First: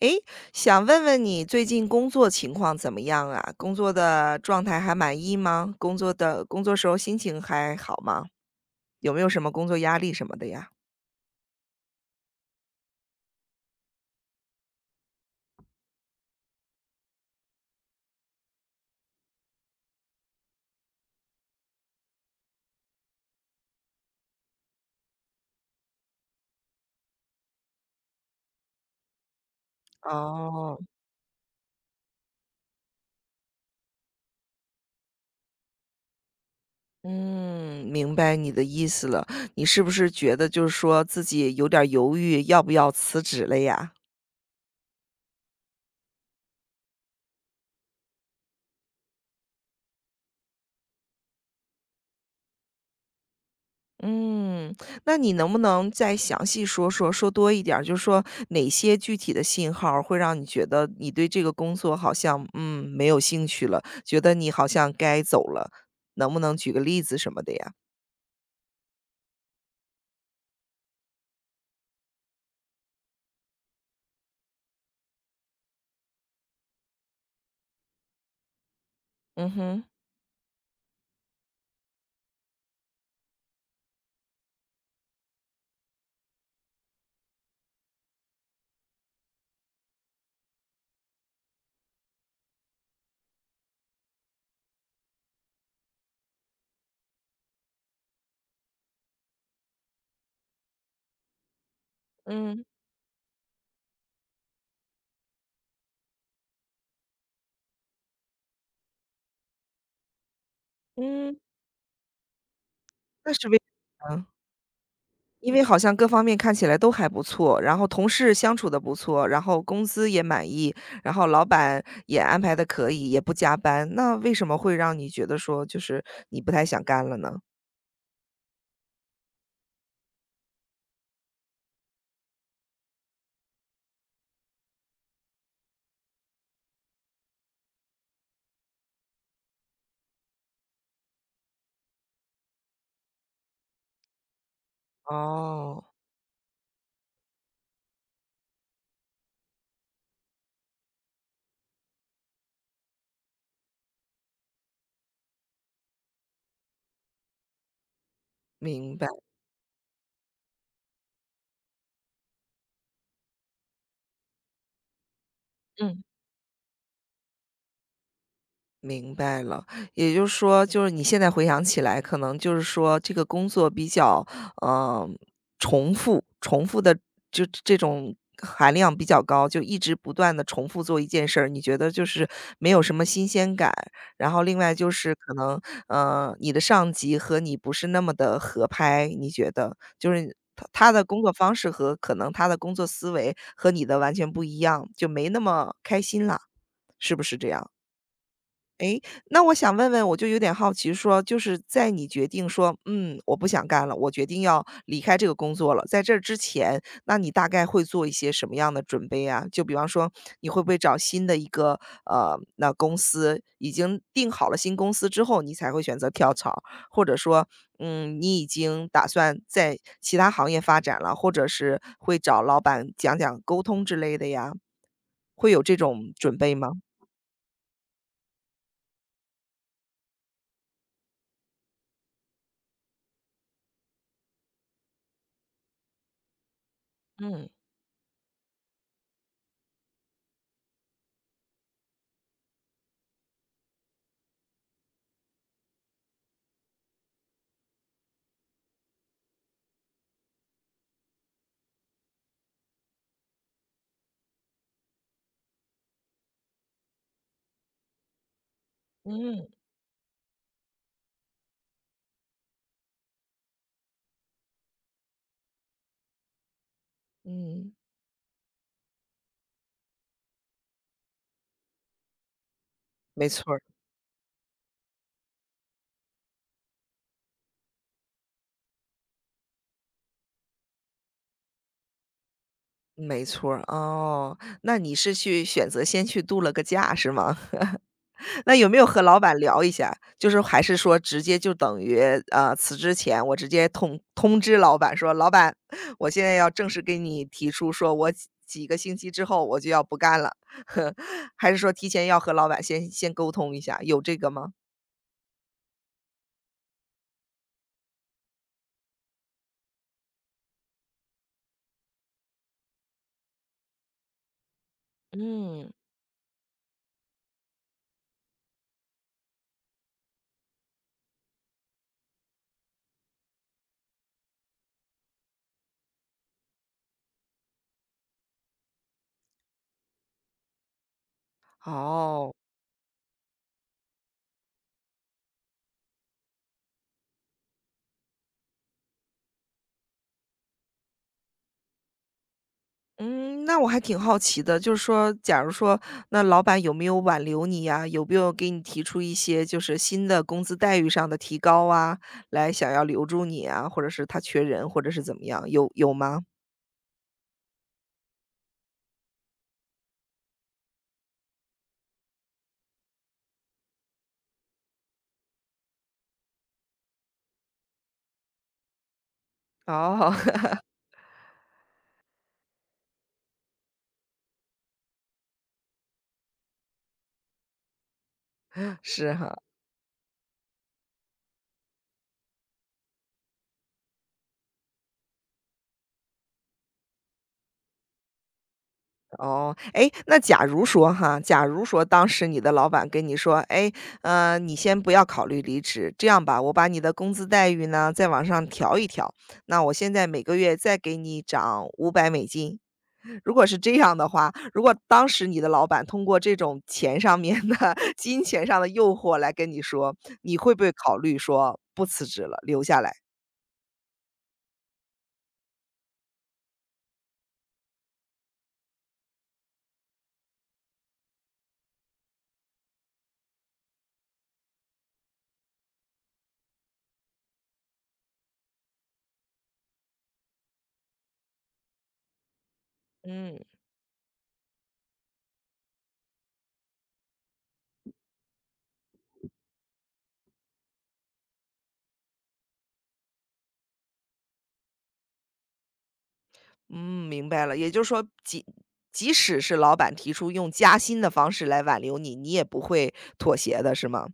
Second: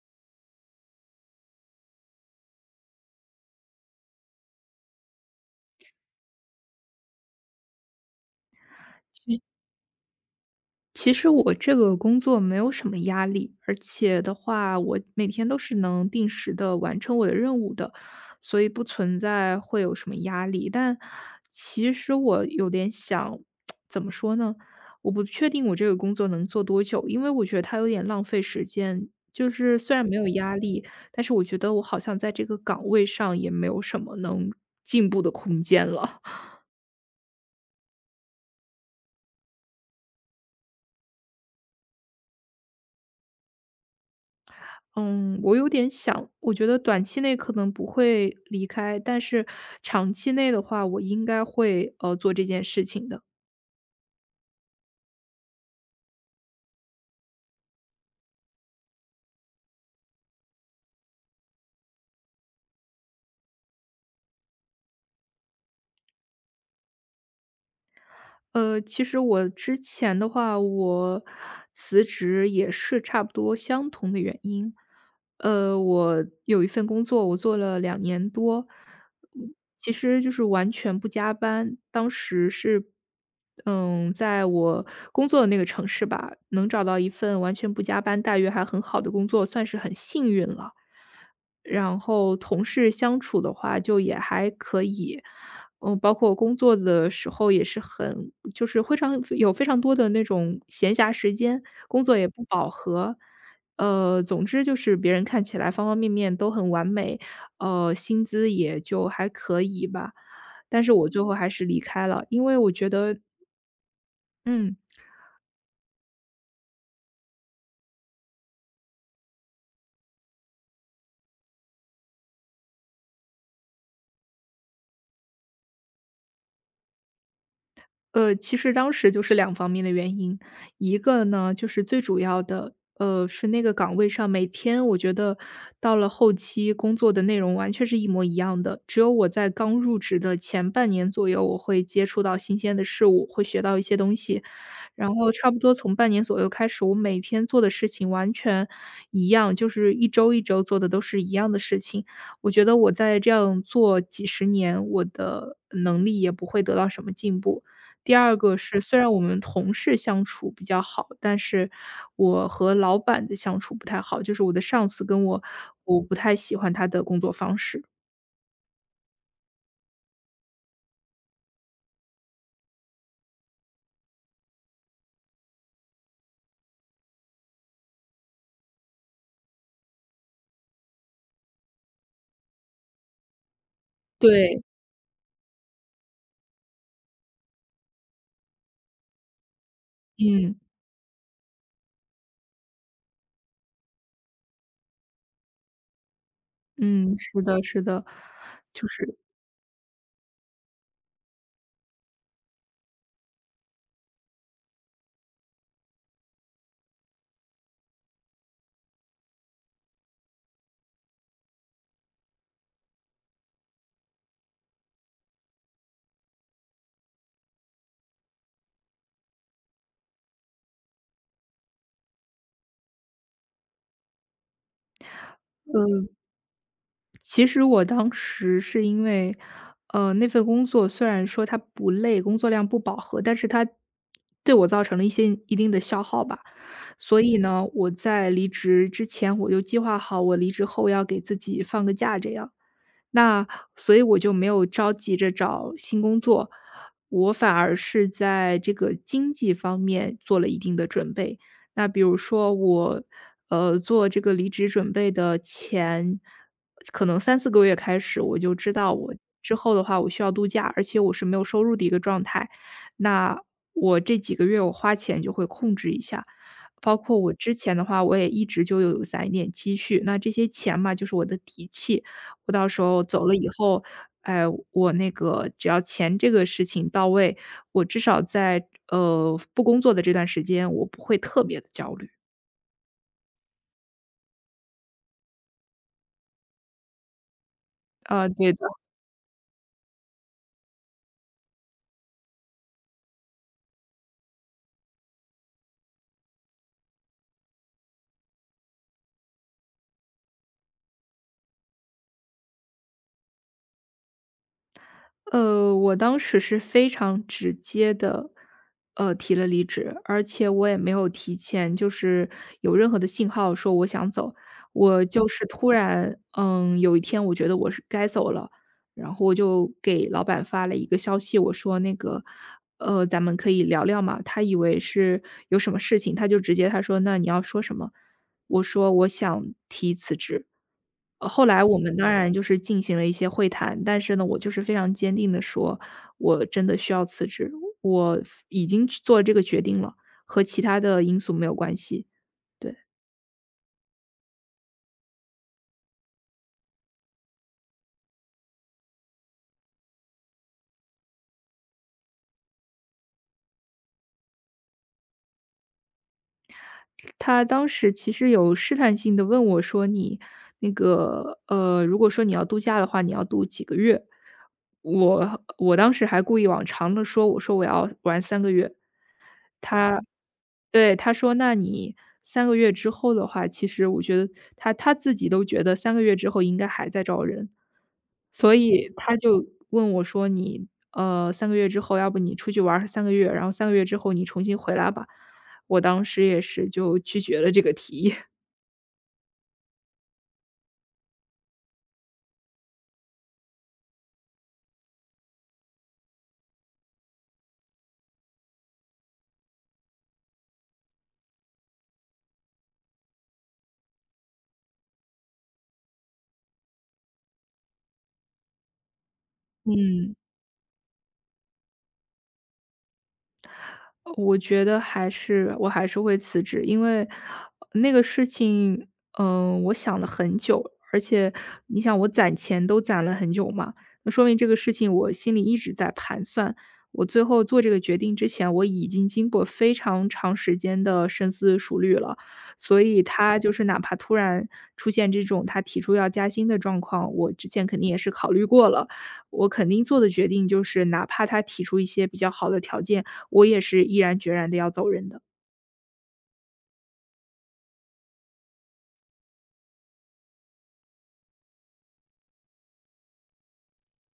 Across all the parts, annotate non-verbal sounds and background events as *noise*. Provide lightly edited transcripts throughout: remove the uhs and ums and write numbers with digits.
诶，想问问你最近工作情况怎么样啊？工作的状态还满意吗？工作时候心情还好吗？有没有什么工作压力什么的呀？其实我这个工作没有什么压力，而且的话，我每天都是能定时的完成我的任务的，所以不存在会有什么压力。但其实我有点想，*tsk* 怎么说呢？我不确定我这个工作能做多久，因为我觉得它有点浪费时间。就是虽然没有压哦，力，但是我觉得我好像在这个岗位上也没有什么能进步的空间了。嗯，明白你的意思了。你是不是觉得就是说自己有点儿犹豫，要不要辞职了呀？嗯，我有点想，我觉得短期内可能不会离开，但是长期内的话，我应该会做这件事情的。嗯，那你能不能再详细说说，说多一点儿，就是说哪些具体的信号儿会让你觉得你对这个工作好像，没有兴趣了，觉得你好像该走了，能不能举个例子什么的呀？其实我之前的话，我辞职也是差不多相同的原因。我有一份工作，我做了2年多，嗯哼，其实就是完全不加班。当时是，在我工作的那个城市吧，能找到一份完全不加班、待遇还很好的工作，算是很幸运了。然后同事相处的话就也还可以。包括我工作的时候也是很就是非常有非常多的那种闲暇时间，工作也不嗯饱和。总之就是别人看起来方方面面都很完美，薪资也就还可以吧。但是我最后嗯。还是离开了，因为我觉得那是为嗯，嗯，因为好像各方面看起来都还不错，然后同事相处的不错，然后工资也满意，然后老板也安排的可以，也不加班，那为什么会让你觉得说就是你不太想干了呢？其实当时就是两方面的原因。一个呢，就是最主要的，是那个岗位上每天我觉得到了后期工作的内容完全是一模一样的，只有我在刚入职的前半年左右，我会接触到新鲜的事物，会学到一些东西。然后差不多哦，从半年左右开始，我每天做的事情完全一样，就是一周一周做的都是一样的事情。我觉得我在这样做几十年，我的能力也不会得到什么进步。第二个是，明虽白，然我们同事相处比较好，但是我和老板的相处不太好，就是我的上司跟我，我嗯，不太喜欢他的工作方式。明白了。也就是说，就是你现在回想起来，可能就是说这个工作比较，嗯，重复的就这种含量比较高，就一直不断的重复做一件事儿，你觉得就是没有什么新鲜感。然后另对。外就是可能，你的上级和你不是那么的合拍，你觉得就是嗯。他的工作方式和可能他的工作思维和你的完全不一样，就没那么开心了。是嗯，不是是这的，样？是的，就诶，是，那我想问问，我就有点好奇说，就是在你决定说，我不想干了，我决定要离开这个工作了，在这之前，那你大概会做一些什么样的准备啊？就比方说，你会不会找新的一个那公司已经定好了新公司之后，你才会选择跳槽，或者说，你已经打算在其他行业发展了，或者是会找老板讲讲沟通之类的呀？会有这嗯。种准备吗？其实我当时是因为，那份工作虽然说它不累，工作量不饱和，但是它对我造成了一些一定的消耗吧。所以嗯呢，我在离职之前，我就计划好我离职后要给自己放个假，这样。那所以我就没有着急着找新工作，我反而是在这个经济方面做了一定的准备。那比如说我，做这个离职准备的前，可能三四个月开始，我就知道我嗯。之后的话我需要度假，而且我是没有收入的一个状态。那我这几个月我花钱就会控制一下，包括我之嗯，前的话，我也一直就有攒一点积蓄，那这些钱嘛，就是我的底气。我到时候走没了以错儿，后，哎，我那个只要钱这个事情到位，我至少在，不工作的这段时间，我不会特别的焦虑。没错儿，哦，那你是去选择先去度了个假是吗？啊，*laughs* 对。那有没有和老板聊一下？就是还是说直接就等于，辞职前我直接通知老板说："老板，*laughs* 我现在要正式给你提出说我几个星期之后我就要不干了。*laughs*” 还是说提前要和老板先沟通一下，有这个吗？我当时是非常直接的，提了离职，而且我也没有提前就是有任何的信号说我想走。我就是突嗯，然，有一天我觉得我是该走了，然后我就给老板发了一个消息，我说那个，咱们可以聊聊嘛？他以为是有什么事情，他就直接他说：“那你要说什么？”我说我想提辞职。后来我们当然哦。就是进行了一些会谈，但是呢，我就是非常坚定的说，我真的需要辞职，我已经去做这个决定了，和其他的因素没有关系。对。嗯，那我还挺好奇的，就是说，假如说，那老板有没有挽留你呀？有没有给你提出一些就是新的工资待遇上的提高啊，来想要留住你啊，或者是他缺人，或者是怎么样，有吗？他当时其实有试探性的问我说：“你那个，如果说你要度假的话，你要度几个月？”我我当时还故意往长了说，我说我要玩三个月。哦，对，他说：“那你三个月之后的话，其实我觉得他他自己都觉得三个月之后应该还在招人。”所 *laughs* 以是他哈。就问我说：“你，三个月之后，要不你出去玩儿三个月，然后三个月之后你重新回来吧。”我当时也是就拒绝了这个提议。*laughs* 哦，哎，那假如说哈，假如说当时你的老板跟你说："哎，你先不要考虑离职，这样吧，我把你的工资待遇呢，再往上调一调，那我现在每个月再给你涨500美金。"如果是这样的话，如果当时你的老板通过这种钱上面的 *laughs* 金钱上的诱惑来跟你说，嗯。你会不会考虑说不辞职了，留下来？我觉得还是还是会辞职，因为那个事情，我想了很久，而且你想我攒钱都攒了很久嘛，那说明这个事情我心里一直在盘算。我最后做这个决定之前，我已经经过非常长时间的深思熟虑了，所以嗯。他就是哪怕突然出现这种他提出要加薪的状况，我之前肯定也是考虑过了，我肯定做的决定就是哪怕他提出一些比较好的条件。我也是毅然决然的要走人的。嗯，明白了。也就是说，即使是老板提出用加薪的方式来挽留你，你也不会妥协的，是吗？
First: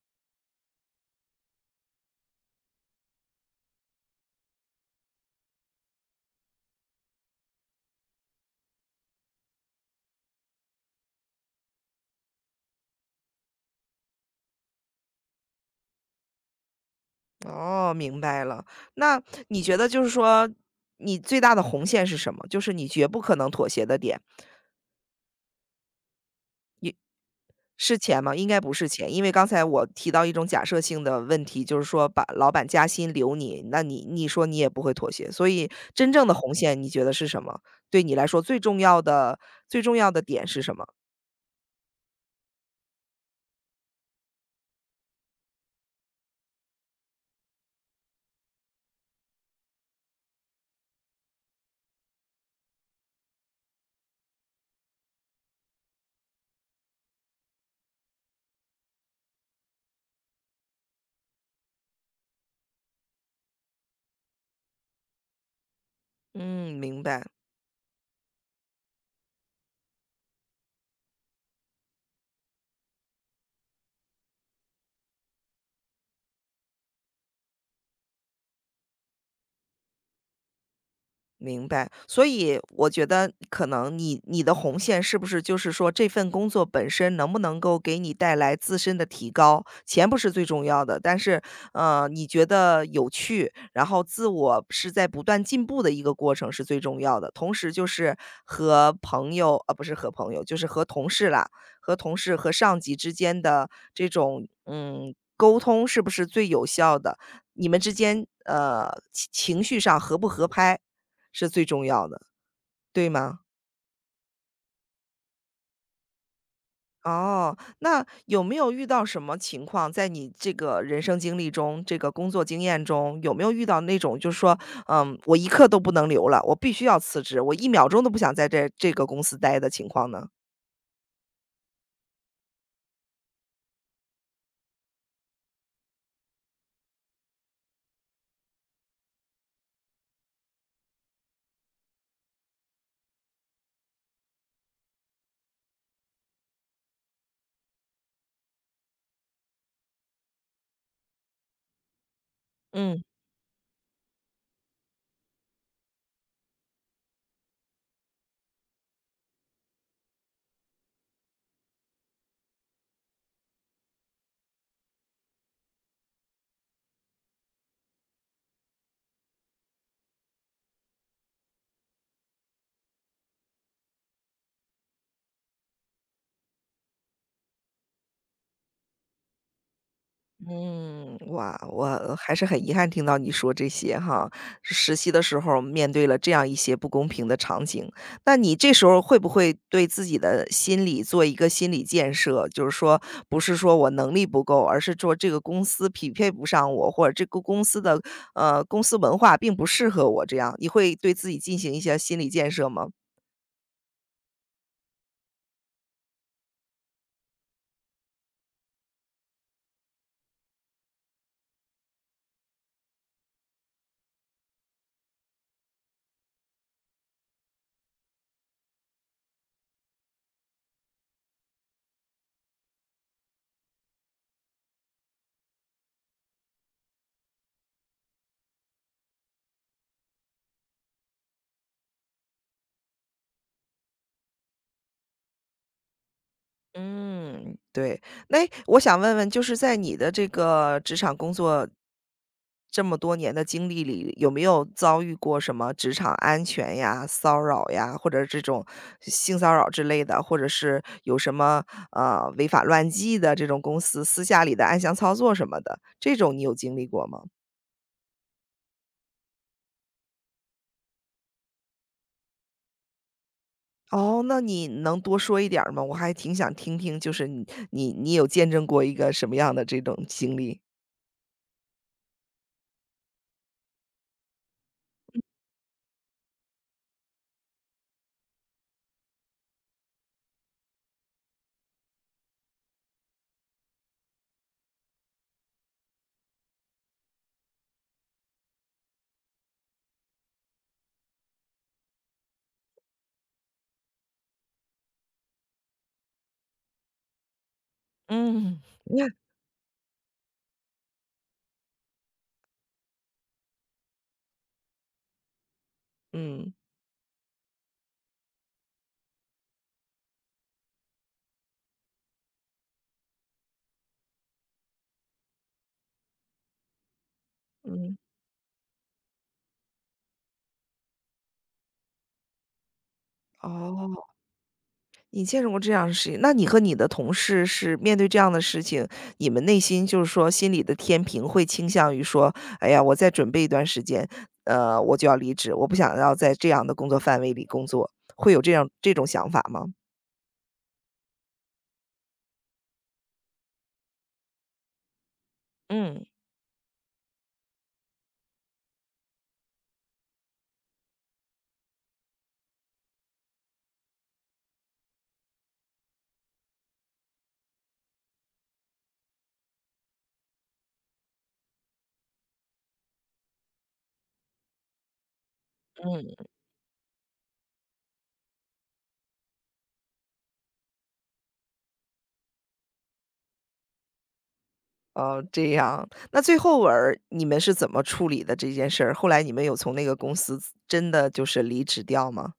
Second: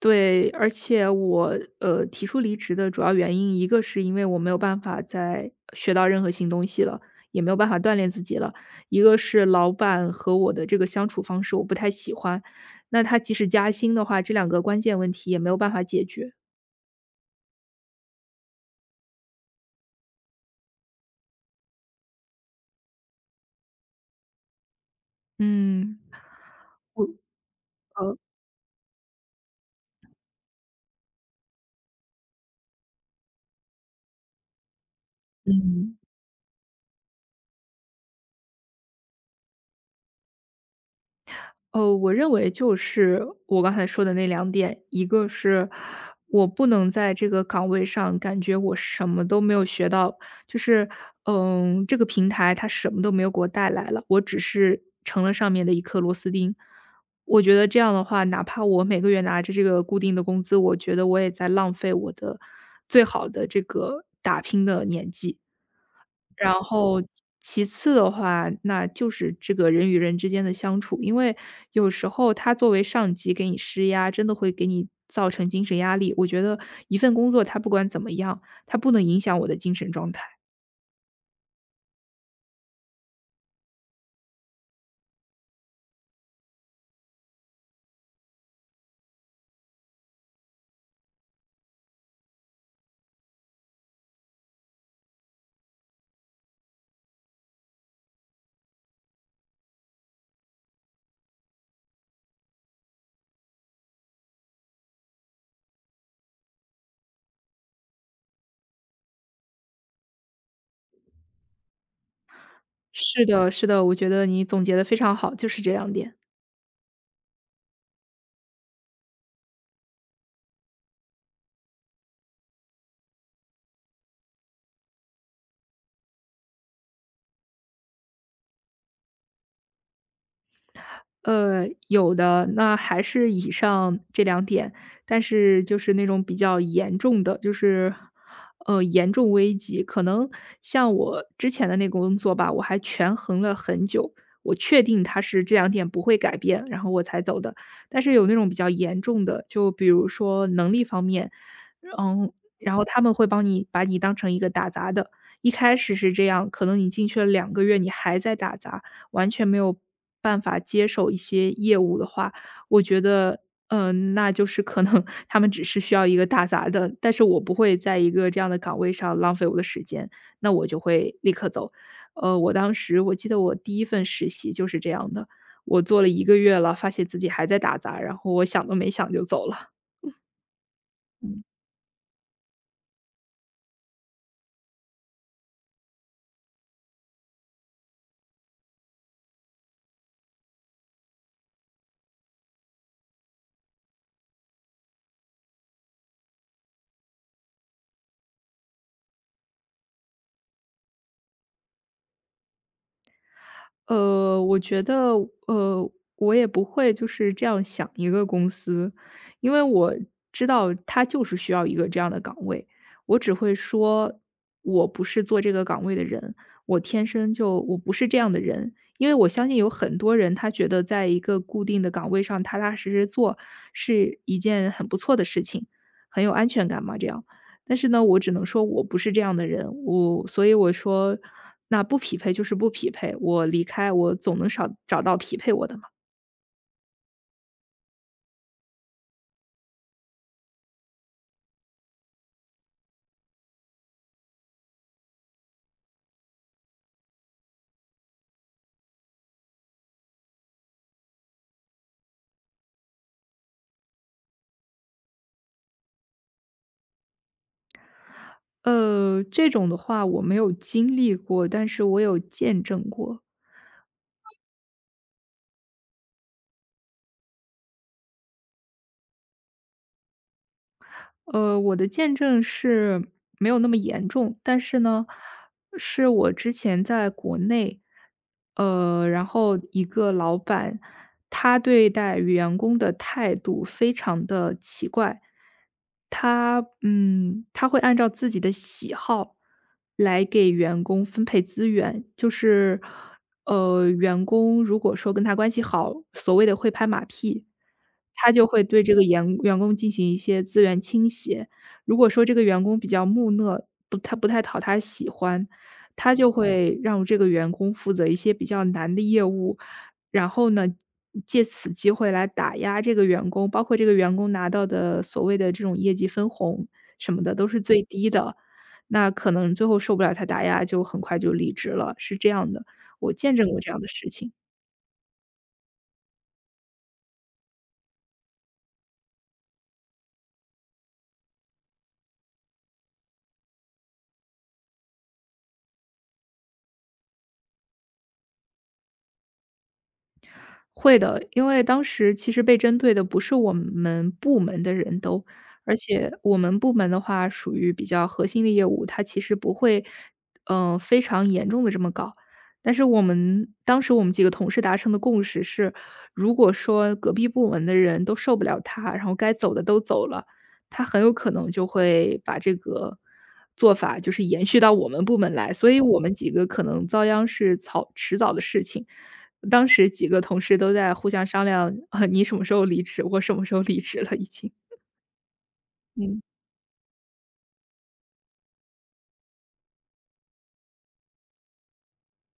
对，而且我，提出离职的主要原因，一个是因为我没有办法再学到任何新东西了，也没有办法锻炼自己了。一个是老板和我的这个相处方式我不太喜欢，那他即使加薪的话，这两个关键问题也没有办法解决。哦，明白了。那你觉得就是说，你最大的红线是什么？就是你绝不可能妥协的点嗯。我是钱吗？应该不是钱，因为刚才我提到一种假设性的问题，就是说把老板加薪留你，那你说你也不会妥协，所以嗯。真正的红线你觉得是什么？对你来说最重要的点是什么？我认为就是我刚才说的那两点，一个是我不能在这个岗位上感觉我什么都没有学到，就是，嗯，这个平台它什么都没有给我带来了，我只是成了上面的一颗螺丝钉。我觉得这样的话，哪怕我每个月拿着这个固定的工资，我觉得我也在浪费我的最好的这个打拼的年纪。然嗯，后明其白。其次的话，那就是这个人与人之间的相处，因为有时候他作为上级给你施压，真的会给你造成精神压力。我觉得一份工作它不管怎么样，它不能影响我的精神状态。明白，所以我觉得可能你的红线是不是就是说这份工作本身能不能够给你带来自身的提高？钱不是最重要的，但是你觉得有趣，然后自我是在不断进步的一个过程是最重要的。同时就是和朋友，啊，不是和朋友，就是和同事啦，和同事和上级之间的这种沟通是不是最有效的？你们之间，情绪上合不合拍是最重要的，对是吗？的，是的，我觉得你总结的非常好，就是这两点。哦，那有没有遇到什么情况，在你这个人生经历中，这个工作经验中，有没有遇到那种就是说，我一刻都不能留了，我必须要辞职，我一秒钟都不想在这个公司待的情况呢？有的，那还是以上这两点，但是就是那种比较严重的，就是，严重危机，可能像我之前的那个工作吧，我还权衡了很久，我确定他是这两点不会改变，然后我才走的。但是有那种比较严重的，就比如说能力方面，嗯，然后他嗯。们会帮你把你当成一个打杂的，一开始是这样，可能你进去了2个月，你还在打杂，完全没有办法接手一些业务的话，我觉得，那就是可能 *laughs* 他们只是需要一个打杂的，但是我不会在一个这样的岗位上浪费我的时间，那我就会立刻走。我当时我记得我第一份实习就是这样的，我做了1个月了，发现自己还在打杂，然后我想都没想就走了。嗯，哇，我还是很遗憾听到你说这些哈。实习的时候面对了这样一些不公平的场景，那你这时候会不会对自己的心理做一个心理建设？就是说，不是说我能力不够，而是说这个公司匹配不上我，或者这个公司的公司文化并不适合我这样，你会对自己进行一些心理建设吗？我觉得，呃，我也不会就是这样想一个公司，因为我知道他就是需要一个这样的岗位。我只会说，我不是做这个岗位的人，我天生就我不是这样的人。因为我相信有很多人，他觉得在一个固定的岗位上踏踏实实做是一件很不错的事情，很有安全感嘛，这样。但是呢，我只能说我不是这样的人，我所以我说那不匹配就是不匹配，我离开我总能少找到匹配我的嘛。嗯，对。那我想问问，就是在你的这个职场工作这么多年的经历里，有没有遭遇过什么职场安全呀、骚扰呀，或者这种性骚扰之类的，或者是有什么违法乱纪的这种公司私下里的暗箱操作什么的，这种你有经历过吗？这种的话我没有经历过，但是我有见证过。哦，那你能多说一点儿吗？我还挺想听听，就是你有见证过一个什么样的这种经历？我的见证是没有那么严重，但是呢，是我之前在国内，然后一个老板，他对待员工的态度非常的奇怪，他他会按照自己的喜好来给员工分配资源，就是员工如果说跟他关系好，所谓的会拍马屁，他就嗯。会对这个 *laughs* 员工进行一些资源倾斜。如果说这个员工比较木讷，不他不太讨他喜欢，他就嗯会让这个员工负责一些比较难的业务，然后呢，借此机会来打压这个员工，包括这个员工拿到的所谓的这种业绩分红什么的都是最嗯，低的，那可能最后受不了他打压，就很快就离职了，是这样的。我见证过这样的事哦。情。你见识过这样的事情，那你和你的同事是面对这样的事情，你们内心就是说心里的天平会倾向于说，哎呀，我再准备一段时间，我就要离职，我不想要在这样的工作范围里工作，会有这样这种想法吗？会的，因为当时其实被针对的不是我们部门的人都，而嗯且我们部门的话属于比较核心的业务，它其实不会，非常严重的这么搞。但是我们当时我们几个同事达成的共识是，如果说隔壁部门的人都受不了他，然后该走的都走了，他很有可能就会把这个做法就是延续到我们部门来，所以我嗯，们几个可能遭殃是早迟早的事情。当时几个同事都在互相商量，啊，你什么时候离职？我什么时候离职了已经。哦，这样，那嗯。最后儿你们是怎么处理的这件事儿？后来你们有从那个公司真的就是离职掉吗？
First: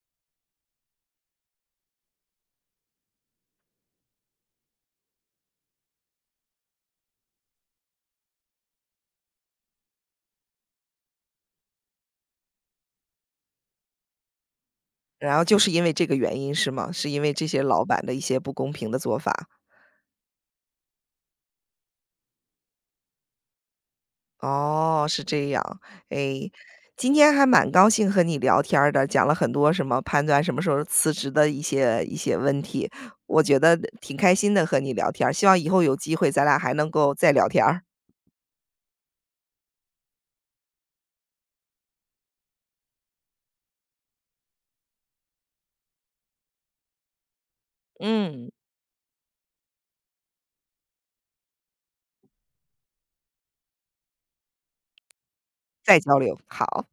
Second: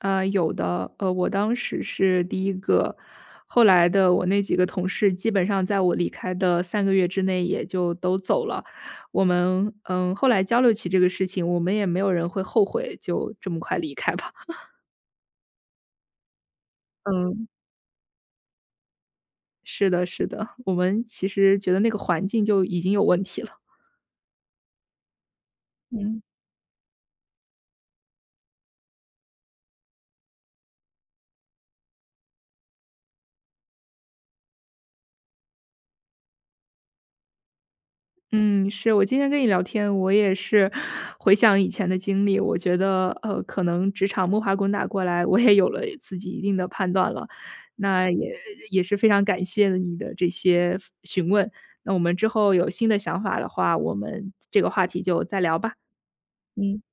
啊，有的，我当时是第一个，后来的我那几个同事基本上在我离开的三个月之内也就都走了。我们，嗯，后来交流起这个事情，我们也没有人会后悔就这么快离开吧。然后就是因为这个原因是吗？是因为这嗯。些老板的一些不公平的做法？是的是的，我们其实觉得那个环境就已经有问题了。哦，是这样。嗯。哎，今天还蛮高兴和你聊天儿的，讲了很多什么判断什么时候辞职的一些问题，我觉得挺开心的和你聊天儿希望以后有机会咱俩还能够再聊天儿嗯，是，我今天跟你聊天，我也是回想以前的经历，我觉得，可能职场摸爬滚打过来，我也有了自己一定的判断了。那也嗯，也是非常感谢你的这些询问，那我们之后有新的想法的话，我们这个话题就再聊吧。再交流，嗯。好。